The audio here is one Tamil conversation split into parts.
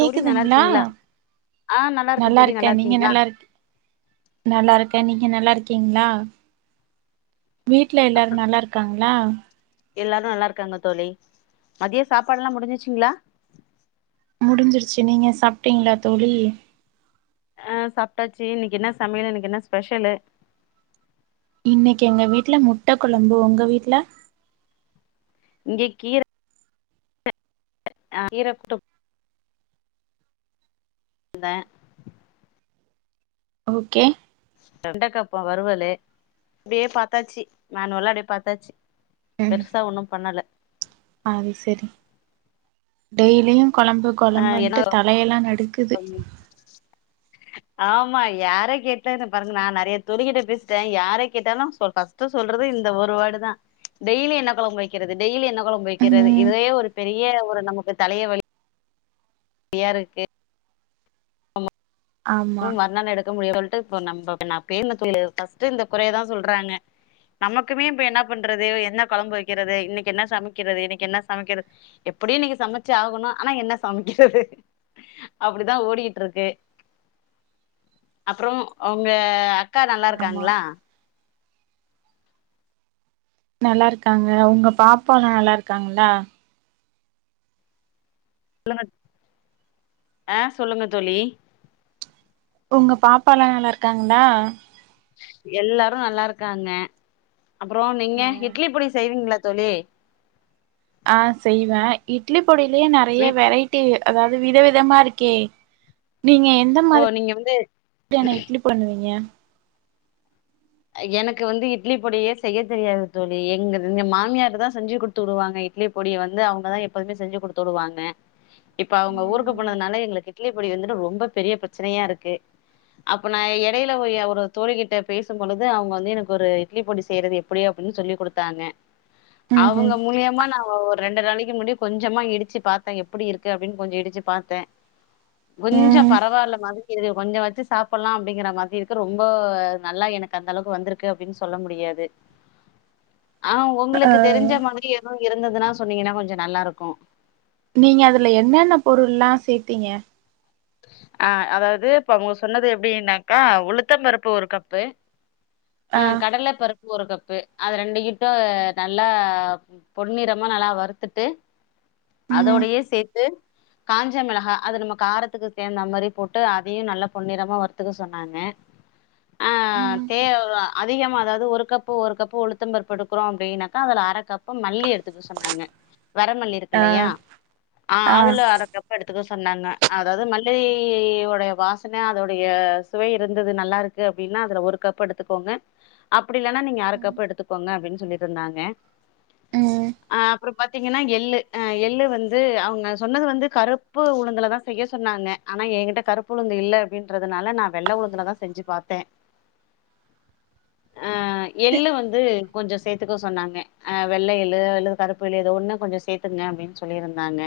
தோழி நல்லா இருக்கீங்களா ஆ இருக்கு நல்லா தோழி இருக்க நீங்க இருக்கீங்களா நல்லாயிருக் நல்லா இருக்க நீங் க நல்லா இருக்கீங்ளா வீட்ல எல்லாரு அப்புற நல்லா இருக்காங்ளா எல்லாரு நல்லா இருக்காங்க தோழி மதியொ சாப்பாடுல்லா முடிஞ்சுச்சுங்ளா முடிஞ்சிருச்சி நீங்க சாப்பிட்டீங்ளா தோழி ஆ சாப்டாச்சு இன்னக்கி என்னா சமையல் இன்னக்கி என்னா ஸ்பெஷலு இன்னக்கி எங்க வீட்ல முட்ட கொழம்பு உங்க வீட்ல இங்க கீர அ கீர குட்டு த ஓகே வெண்டக்கா ப வறுவலு அப்டியே பாத்தாச்சு மேனுவலா அப்டியே பாத்தாச்சு ம் பெருசா ஒன்னும் பண்ணல அது சரி டெய்லியு கொழம்பு கொழம்புன்ட்டு தலையெல்லா நடுக் பள்ளி ஆமா யார கேட்டா இந்தா பாருங்க நா நறைய தோழிக்கிட்ட பேசிட்ட யார கேட்டாலு சொ ஃபஸ்ட்டு சொல்றது இந்த ஒரு வேடுதா டெய்லி என்ன கொழம்பு வெக்கிறது டெய்லி என்ன கொழம்பு வெக்கிறது ம் இதுவே ஒரு பெரிய ஒரு நமக்கு தலைய வலி யா இருக்கு ஆமா க்க முடியு சொல்ட்டு இப்ப நம்ப நா [inaudible] ஃபஸ்ட்டு இந்த குறையதா சொல்றாங்க நமக்குமே இப்ப என்ன பண்றது என்ன கொழம்பு வெக்கிறது இன்னக்கி என்ன சமக்கிறது இன்னக்கி என்ன சமக்கிறது எப்டியு இன்னக்கி சமச்சு ஆகணு ஆனா என்ன சமக்கிறது அப்டிதா ஓடிட்யிட்ருக்கு அப்றோ உங்க அ க்கா நல்லா ஆமா இருக்காங்ளா நல்லா இருக்காங்க உங்க பாப்பால்லா நல்லா இருக்காங்ளா சொல்லுங்க ஆ சொல்லுங்க தோழி உங்க பாப்பால்லா நல்லா இருக்காங்ளா எல்லாரு நல்லா இருக்காங்க அப்பறோ நீங்க இட்லி பொடி செய்வீங்ளா தோழி ஆ செய்வ இட்லி பொடிலயே நறைய வீட் வெரைட்டி அதாவ்து விதவிதமா இருக்கே நீங்க எந்த ஓ மாதிரி நீங்க வந்து [inaudible] இட்லி பண்ணுவீங்க எனக்கு வந்து இட்லி பொடியே செய்ய தெரியாது தோழி எங்க எங்க மாமியாரு தா செஞ்சு குடுத்து உடுவாங்க இட்லி பொடிய வந்து அவுங்கதா எப்பதுமே செஞ்சு குடுத்து உடுவாங்க இப்ப அவ்ங்க ஊருக்கு போனதுனால எங்களுக்கு இட்லி பொடி வந்துட்டு ரொம்ப பெரிய ப்ரச்சனையா இருக்கு அப்ப நா எடையில ஓ ய ஒரு தோழி கிட்ட பேஸ் சம் பொழுது அவ்ங்க வந்து எனக்கு ஒரு இட்லி பொடி செய்றது எப்டி அப்டின் சொல்லிக் குடுத்தாங்க அவுங்க ம்ஹும் மூலியமா நா போ ஒரு ரெண்டு நாளைக்கி முன்னாடி கொஞ்சமா இடிச்சி பாத்த எப்டி இருக்கு அப்டின் கொஞ்சொ இடிச்சி பாத்த கொஞ்சொ ம் பரவாயில்ல மாரி இருக்கு கொஞ்சொ வச்சு சாப்புல்லா அப்டிங்கிற மாதிரி இருக்கு ரொம்போ நல்லா எனக்கு கு அந்தளவுக்கு வந்திருக்கு அப்டின் சொல்ல முடியாது ஆ அ ஒங்களுக்கு தெரிஞ்ச மாத்ரி எதோ இருந்ததுன்னா சொன்னீங்கன்னா கொஞ்சோ நல்லாருக்கூ நீங்க அதுல என்னென்ன பொருள்ல்லா சேத்தீங்க ஆ அதாவ்து இப்ப அவங்க சொன்னது எப்டின்னாக்கா உளுத்தம் பருப்பு ஒரு கப்பு ஆ கடல பருப் பு ஒரு கப்பு அது ரெண்டு கிட்டூ நல்லா பொன்னிறமா நல்லா வறுத்துட்டு ம் அதோடையே சேத்து காஞ்ச மிளகா அது நம்ம காரத் த்துக்கு சேந்த மாரி போட்டு அதையூ நல்லா பொன்னிறமா வற்த்துக்க சொன்னாங்க ஆ ம் தேவ்வா அதிகமா அதாவ்து ஒரு கப்பு ஒரு கப்பு உளுத்தம்பர்ப்பு எடுக்கிறோ அப்டின்னாக்கா அதுல அர கப்பு மல்லி எடுத் துக் சொன்னாங்க வரமல்லி ஆ இருக்குல்லையா ஆ அதுல அர கப் எடுத்துக்கஸ் சொன்னாங்க அதாவ்து மல்லியோடைய வாசன அதோடைய சுவை இருந்தது நல்லாருக்கு அப்டின்னா அதுல ஒரு கப் எடுத்துக்கோங்க அப் ப்டில்லனா நீங்க அர ம் கப்பு எடுத்துகோங்க அப்டின் சொல்லிட்ருந்தாங்க ம். ஆ அப்றோ பாத்தீங்கன்னா எள்ளு எள்ளு வந்து அவுங்க சொன்னது வந்து கருப்பு உளுந்துல தா செய்ய சொன்னாங்க ஆனா எங்கிட்ட கருப்பு உளுந்து இல்ல அப்டின்றதுனால நா வெள்ள உளுந்துலதான் செஞ்சு பாத்தே ஆ எள்ளு வந்து கொஞ்சோ சேத்துக்க சொன்னாங்க ஆ வெள்ள எள்ளு அல்ல கருப்பு எள்ளு ஏதோ ஒன்னு கொஞ்சோ சேத்துங்க அப்டின்னு சொல்லிருந்தாங்க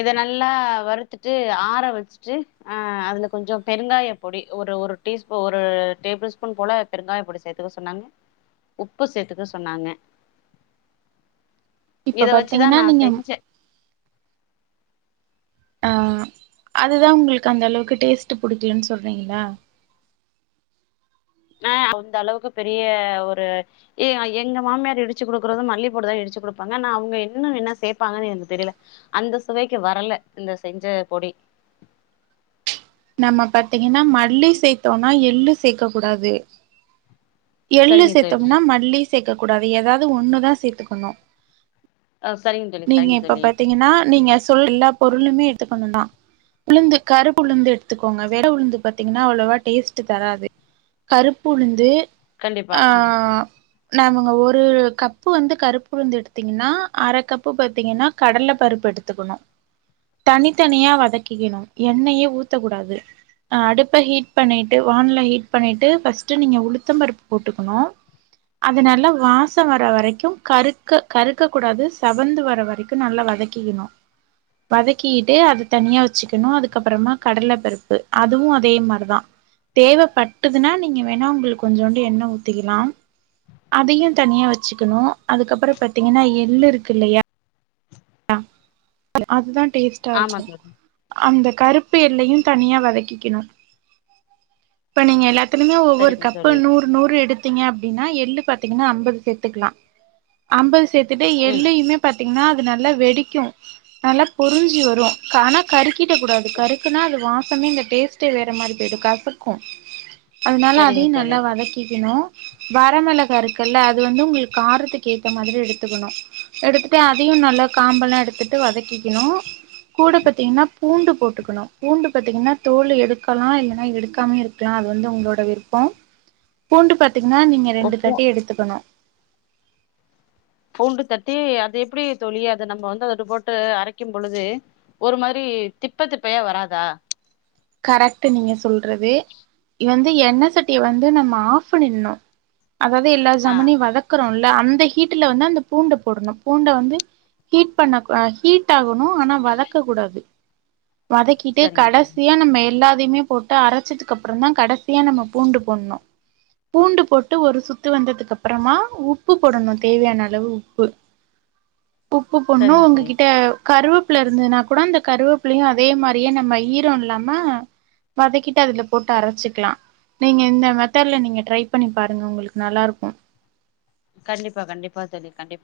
இத நல்லா வறுத்துட்டு ஆற வச்ட்டு ஆ அதுல கொஞ்சோ பெருங்காய பொடி ஒரு ஒரு டீஸ்பூ ஒரு டேபிள் ஸ்பூன் போல பெருங்காய பொடி சேத்துக்க சொன்னாங் உப்பு சேத்துக்க சொன்னாங்க இப்ப இத வச்சுதா பாத்தீங்கன்னா நா நீங்க செஞ்சே அ அதுதா உங்ளுக்கு அந்தளவுக்கு டேஸ்ட் புடிக்கலன் சொல்றீங்களா ஆ அந்தளவுக்கு பெரிய ஒரு இ எங்க மாமியார் இடிச்சு குடுக்குறது மல்லி போட்டுதா இடிச்சு குடுப்பாங்க ஆனா அவுங்க இன்னூ என்ன சேப்பாங்கன்னு எனக்கு தெரில அந்த சுவைக்கு வரல இந்த செஞ்ச பொடி நம்ம பாத்தீங்கன்னா மல்லி சே்த்தோனா எள்ளு சேக்க கூடாது எள்ளு சரிங்க தோழி சேத்தோம்னா மல்லி சேக்க கூடாது ஏதாவ்து ஒன்னுதா சேத்துக்கணூ ஆ சரிங்க தோழி நீங்க சரிங்க இப்ப தோழி பாத்தீங்கன்னா நீங்க சொல் எல்லா பொருளுமே எடுத்துக்கணுன்னா உளுந்து கருப்பு உளுந்து எடுத்துக்கோங்க வெள்ள உளுந்து பாத்தீங்கன்னா அவ்ளவா டேஸ்ட் தராது கருப்பு உளுந்து ஆ நாங்க ஒரு கப்பு வந்து கருப்புளுந்து எடுத்தீங்கன்னா அர கப் ப்பு பாத்தீங்கன்னா கடல பருப்பு எடுத்துக்கணூ தனித்தனியா வதக்கிக்கணூ எண்ணெயே ஊத்தக்கூடாது அடுப்ப ஹீட் பண்ணிட்டு வானல ஹீட் பண்ணிட்டு ஃபஸ்ட் நீங்க உளுத்தம் பருப்பு போட்டுக்கணூ அது நல்லா வாசோ வர வரைக்கூ கருக்க கருக்க கூடாது ஸ் செவந்து வர வரைக்கூ நல்லா வதக்கிக்கணூ வதக்கிட்டு அது தனியா வச்சுக்கணூ அதுக்கப்றமா கடல பருப்பு அதுவூ அதே மாரிதா தேவைப்பட்டுதுன்னா நீங்க வேணா உங்களுக்கு கொஞ்சோண்டு எண்ணெ ஊத்திக்கலா அதையூ தனியா வச்சுக்கணூ அதுக்கப்றோ பாத்தீங்கன்னா எள் இருக் கில்லையா ஆ அதுதான் ஆமா டேஸ்ட்டாருக்கூ தோழி அந்த கருப்பு எள்ளையு தனியா வதக்கிக்கிணு இப்ப நீங்க எல்லா த்த நீங்க ஒவ்வொரு சரிங்க கப்பு தோழி நூறு நூறு எடுத்தீங்க அப்டின்னா ஏ ள்ளு பாத்தீங்கன்னா அம்பது சேத்துக்குலா அம்பது சேத் துட்டு ம் எள்ளையுமே பாத்தீ இன்னார் து நல்லா வெடிக்கு நல்லா பொரிஞ்சு வரு கானா கருக் தீட்டக்கூடாது கருக்குன்னா அது வா ப்பமே இந்த டேஸ்ட்டே வேற மாரி போயிடு கசக்கும் அதனால சரிங்க அதையு தோழி நல்லா வதக்கிக்கிணு வரமிளகா இருக்குல்ல அது வந்து உங்குளுக் காரத்துக்கு ஏத்த மாதிரி எடுத்துக்குணு எடுத்துட்டு அத் தையு நல்லா காம்பல்லா எடுத்துட்டு வதக்கிக்கிணு கூட பாத்தீங்கன்னா பூண்டுப் போட்டுக்குணு பூண்டு பாத்தீங்கன்னா தோல் எடுக்கலா இல்லன்னா எடுக்காம இருக்குலா அது வந்து உங்களோட விருப்போ பூண்டு பாத் த்தீங்கன்னா நீங்க ஓ ரெண்டு பூ தட்டி எடுத்துக்கணு பூண்டு தட்டி அது எப்புடி தோழி அது நம்ப வந்து [unintelligible] போட்டு அரைக்கும் பொழுது ஒரு மாதிரி திப்ப திப்பையா வராதா கரெக்ட்டு நீங்க சொல்றது இவந் து எண்ணெ சட்டிய வந்து நம்ம ஆஃப் பண்ணிட்ணு அதாவது எல்லா ஆ சாமானையும் வதக்குறோல் த அந்த ஹீட்டுல வந்து அந்த பூண்டு போடணும் பூண்ட வந்து ஹீட் பண்ண கு ஹீட் ஆகணும் ஆனா வதக்க கூடாது வதக்கிட்டு சரிங்க கடஸ் தோழி அ நம்ப எல்லாத்தையுமே போட்டு அரச்சதுக்கு அப்புறோந் தா கடசியா நம்ம பூண்டு போட்ணு பூண்டு போட்டு ஒரு சுத்து வந்ததுக்கப்புறமா உப்பு போடணும் தேவையான அளவு உப்பு உப்பு போட்ணு சரிங்க உங்க தோழி கிட்ட கருவேப்புல இருந்ததுனா கூட அந்த கருவேப்புலையு அதே மாரியே நம்ம ஈரோ ல் ல்லாம வதக்கிட்டு அதுல போட்டு அரைச்சுக்குலா நீங்க இந்த மெத்தட்ல நீங்க ட்ரை பண்ணி பாருங்க உங்களுக்கு நல்லா இருக்கும் கண்டிப்பா கண்டிப்பா தோழி கண்டிப்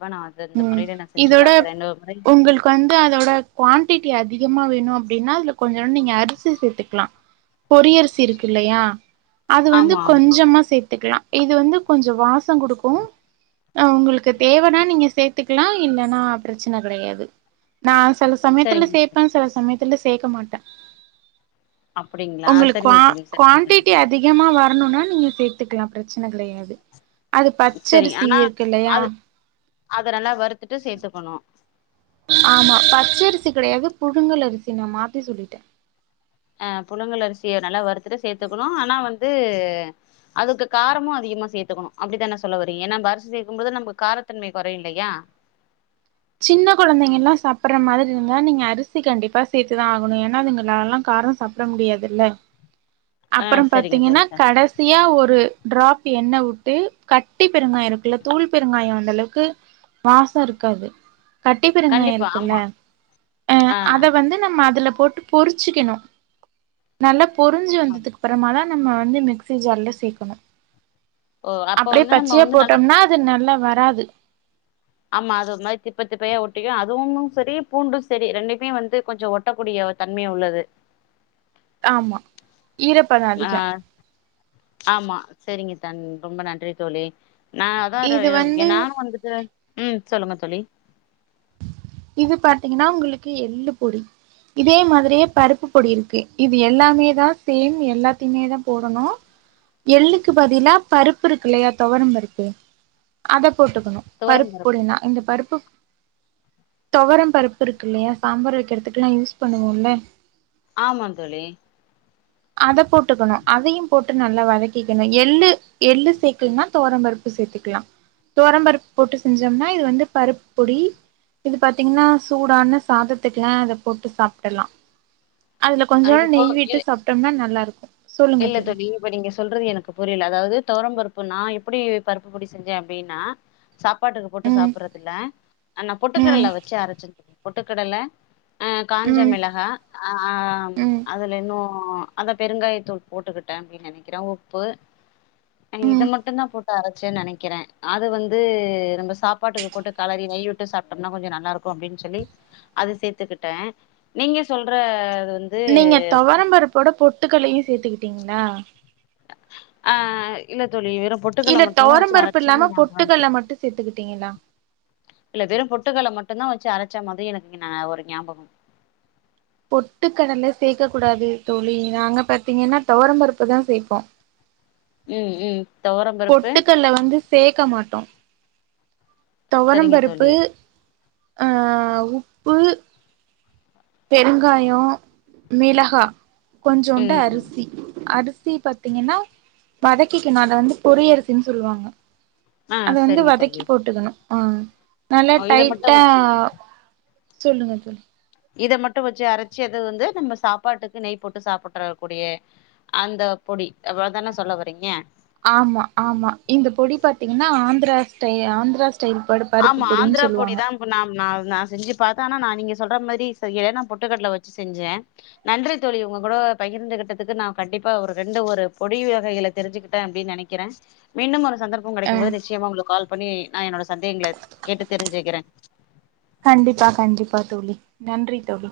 ம் இதோட முறை உங்கள்க்கு வந்து அதோட குவான்டி டி அதிகமா வேணு அப்டின்னா அதுல கொஞ்சோ ன் நீங்க அரிசி சேத்துக்குலா பொரியரசி இருக்கு இல்லையா அது வந்து ஆமா ஆமா கொஞ்சமா சேத்துக்குலா இது வந்து கொஞ்சோ வாசோ குடுக்கும் அ உங்குளுக்கு தேவனா நீங்க ஸ் சேத்துக்குலா இல்லன்னா பிரச்சன கெடையாது நா ஸ் சில சமயத்துல சரிங்க தோழி. சேப்பன் சில சமயத் த்துல சேக்க மாட்டே அப்டிங்களா உங்குளுக் சரிங்க குவா தோழி சரிங்க குவான்டிட்டி தோழி அதிகமா வ பணனுனா நீங்க சேத்துக்கலா பிரச்சன கெடையாது அது சரிங்க பச்சரிசி ஆனா இருக்கு இல்லையா அது அத நல்லா வருத்துட்டு சேர்த்துக்கணு ஆமா பச்சை அரிசி கிடையாது புழுங்கல் அரிசி நா மாத்தி சொல்லிட்டே ஆ புலங்கல் அரிசிய நல்லா வருத்துட்டு சேர்த்துக்கணு ஆனா வந்து அதுக்கு காரமு அதிகமா சேர்த்துக்கணு அப்படித்தானே சொல்ல வரீங்க ஏன்னா அரிசி சேர்க்கும்போது நமக்கு காரத்தன்மை கொறையு இல்லையா சின்ன கொழந்தைங்க எல்லா சாப்பிடுற மாதிரி இருந்தா நீங்க அரிசி கண்டிப்பா சேர்த்துதா ஆகணு ஏன்னா அதுங்களால்லா காரோ சாப்பிட முடியாதுல்ல ஆ அப்புறோ சரிங்க தோழி பாத்தீங்கன்னா சார் கடைசியா ஒரு ட்ராப் எண்ணெ விட்டு கட்டி பெருங்காயோ இருக்குல்ல தூள் பெருங்காயோ அந்த அளவுக்கு வாசோ இருக்காது கட்டி பெருங்காய கண்டிப்பா இருக்குல்ல ஆமா ஆ அத வந்து நம்ம அதுல போட்டு பொறிச்சுக்கணு நல்ல பொரிஞ்சு வந்ததுக்குப் அப்பறமா தா நம்ம வந்து மிக்சி ஜார்ல சேர்க்கணு ஓ அப்ப அப்படியே வந்து நம்ம பச்சையா வந்து நல்லா போட்டோம்னா அது நல்ல வராது ஆம்மா அது ஒரு மாரி திப்ப திப்பயா ஒட்டிக்கு அதுவு சேரி பூண்டு சேரி ரெண்டேமே வந்து கொஞ்சு ஒட்டகூடிய தன்மை உள்ளது ஆமா ஈரப்பத ஆ அதிகோ ஆமா சேரிங்க தன் ரொம்ப நன்றி தோழி நா அதா ரு இது வந்து நானு வந்துட்டு ம் சொல்லுங்க தோளி இது பா்த்தீங்ன்னா உங்களுக்கு எள்ளு பொடி இதே மாதிரியே பருப்பு பொடி இருக்கு இது எல்லாமே தா சேம் எல்லாத்தையுமே தா போடணு எள்ளுக்கு பதிலா பருப்பு இருக்கு இல்லேயா தொவரம் பருப்பு அத போட்டுக்கணு பருப்பு துவரம்பருப்பு போடவேனா இந்த பருப்பு தொவரம் பருப்பு இருக்கு இல்லயா சாம்பார் வெக்கறதுக்கெல்ல யூஸ் பண்ணுவோம்ல ஆமா தோளி அத போட்டுகணு அதையு போட்டு நல்லா வதக்கிக்கணு எள்ளு எள்ளு சேக்கலைனா துவரம்பருப்பு சேர்த்துக்கல துவரம்பருப்பு போட்டு செஞ்சம்னா இது வந்து பருப்பு பொடி இது பாத்தீங்ன்னா சூடான சாதத்துக்ல்ல இத போட்டு சாப்பிடிற்லா அதுல கொஞ்சோன்டு நெய் விட்டு சாப் நல்லா இருக்கு சொல்லுங்க இல்லே தோழி தோளி இப்ப நீங்க சொல்றது எனக்கு புரியல அதாவது தொவரம்பருப் இப்ப நா எப்புடி பருப்புப்பொடி செஞ்சே அப்புடின்னா சாப் சாப்பாட்டுக்கு போட்டு ம் சாப்டடுறதில்லே ஆனா ம் பொட்டுக்கடலை வச்சு அரைச்சிந் பொட்டுகடல ஆ காஞ்ச ம் மிளகா ஆ ஆ ம் அதுல இன்னு அந்த பெருங்காய தூள் போட்டுகிட்டே அப்புடின்னு நெனைக்கிறே உப்பு இத ம் மட்டுதா போட்டு அரைச்சே நெனைக்கிறே அது வந்து நம்ப சாப்பாட்டுக்கு போட்டு கலறி நெய் விட்டு சாப்பிட்டோம்னா கொஞ்சு நல்லா இருக்கு அப்புடின்னு சொல்லி அது சேர்த்துக்கிட்டே நீங்க சொல்ற வந்து நீங்க தொவரம்பருப்போட பொட்டுகடலையு சேர்த்துகிட் தீங்னா ஆஹ் இல்ல தோழி வெறு பொட்டுகல்ல இல்ல மட்டுதா வச்சு துவரம்பருப்பு அரைச்சுன்னு இல்லாம ஞாபகருக்கு பொட்டுக்கல்ல மட்டு சேத்துக்கிட்டீங்களா இல்ல வெறு பொட்டுகல்ல மட்டுதா வச் வச்சு அரைச்சா மாரி எனக்கு நா ஒரு ஞாபகம் பொட்டு கடலே சேக்க கூடாது தோழி நாங்க பாத்தீங்கன்னா துவரம்பருப்புத சேப்போ ம் ம் தொவரம்பருப்பு பொட்டுகல்லே வந்து சேக்க மாட்டோ தொவர சரிங்க பருப்பு தோழி ஆஹ் உப்பு பெருங்காயே மிளகா கொஞ்சோண்டு ம் அரிசி அரிசி சி பாத்தீங்ன்னா வதக்கிக்கனு அத வந்து பொரி அரிசின்னு சொல்லுவாங்க ஆ அத வந்து சரிங்க வதக்கி தோழி போட்டுக்கணு ஆ நல்லா இத டைட்டா மட்டு சொல்லுங்க இத மட்டு வச்சு அரைச்சி அது வந்து நம்ம சாப்பாட்டுக்கு நெய் போட்டு சாப்பட்டுக்கூடிய அந்த பொடி அவ்வளவுதான சொல்ல வரீங்க ஆமா ஆமா இந்த பொடி பாத்தீங்கன்னா ஆந்த்ரா ஸ்டை ஆந்த்ரா ஆமா ஆந்திரா பொடி தான்ணா நா செஞ்சு பாத்தே ஆனா நா நீங்க சொல்ற மாரி சரிய புட்டுக்கடல வச்சு செஞ்சே நன்றி த தோழி உங்க கூட பகிர்ந்துகிட்டக்கு நா கண்டிப்பா ஒரு ரெண்டு ஒரு பொடி வகைக தெரிஞ்சுக்கிட்டே அப்டின்னு நெனைக்கிறே மீண்டும் ஒரு சந்தர்ப்ப அ கெடைக்கும் போது நிச்சியமா உங்களுக்கு கால் பண்ணி நா என்னோட சந்தேகங்கள கேட்டு தெரிஞ்சுக்கிறே கண்டிப்பா கண்டிப்பா தோழி நன்றி தோழி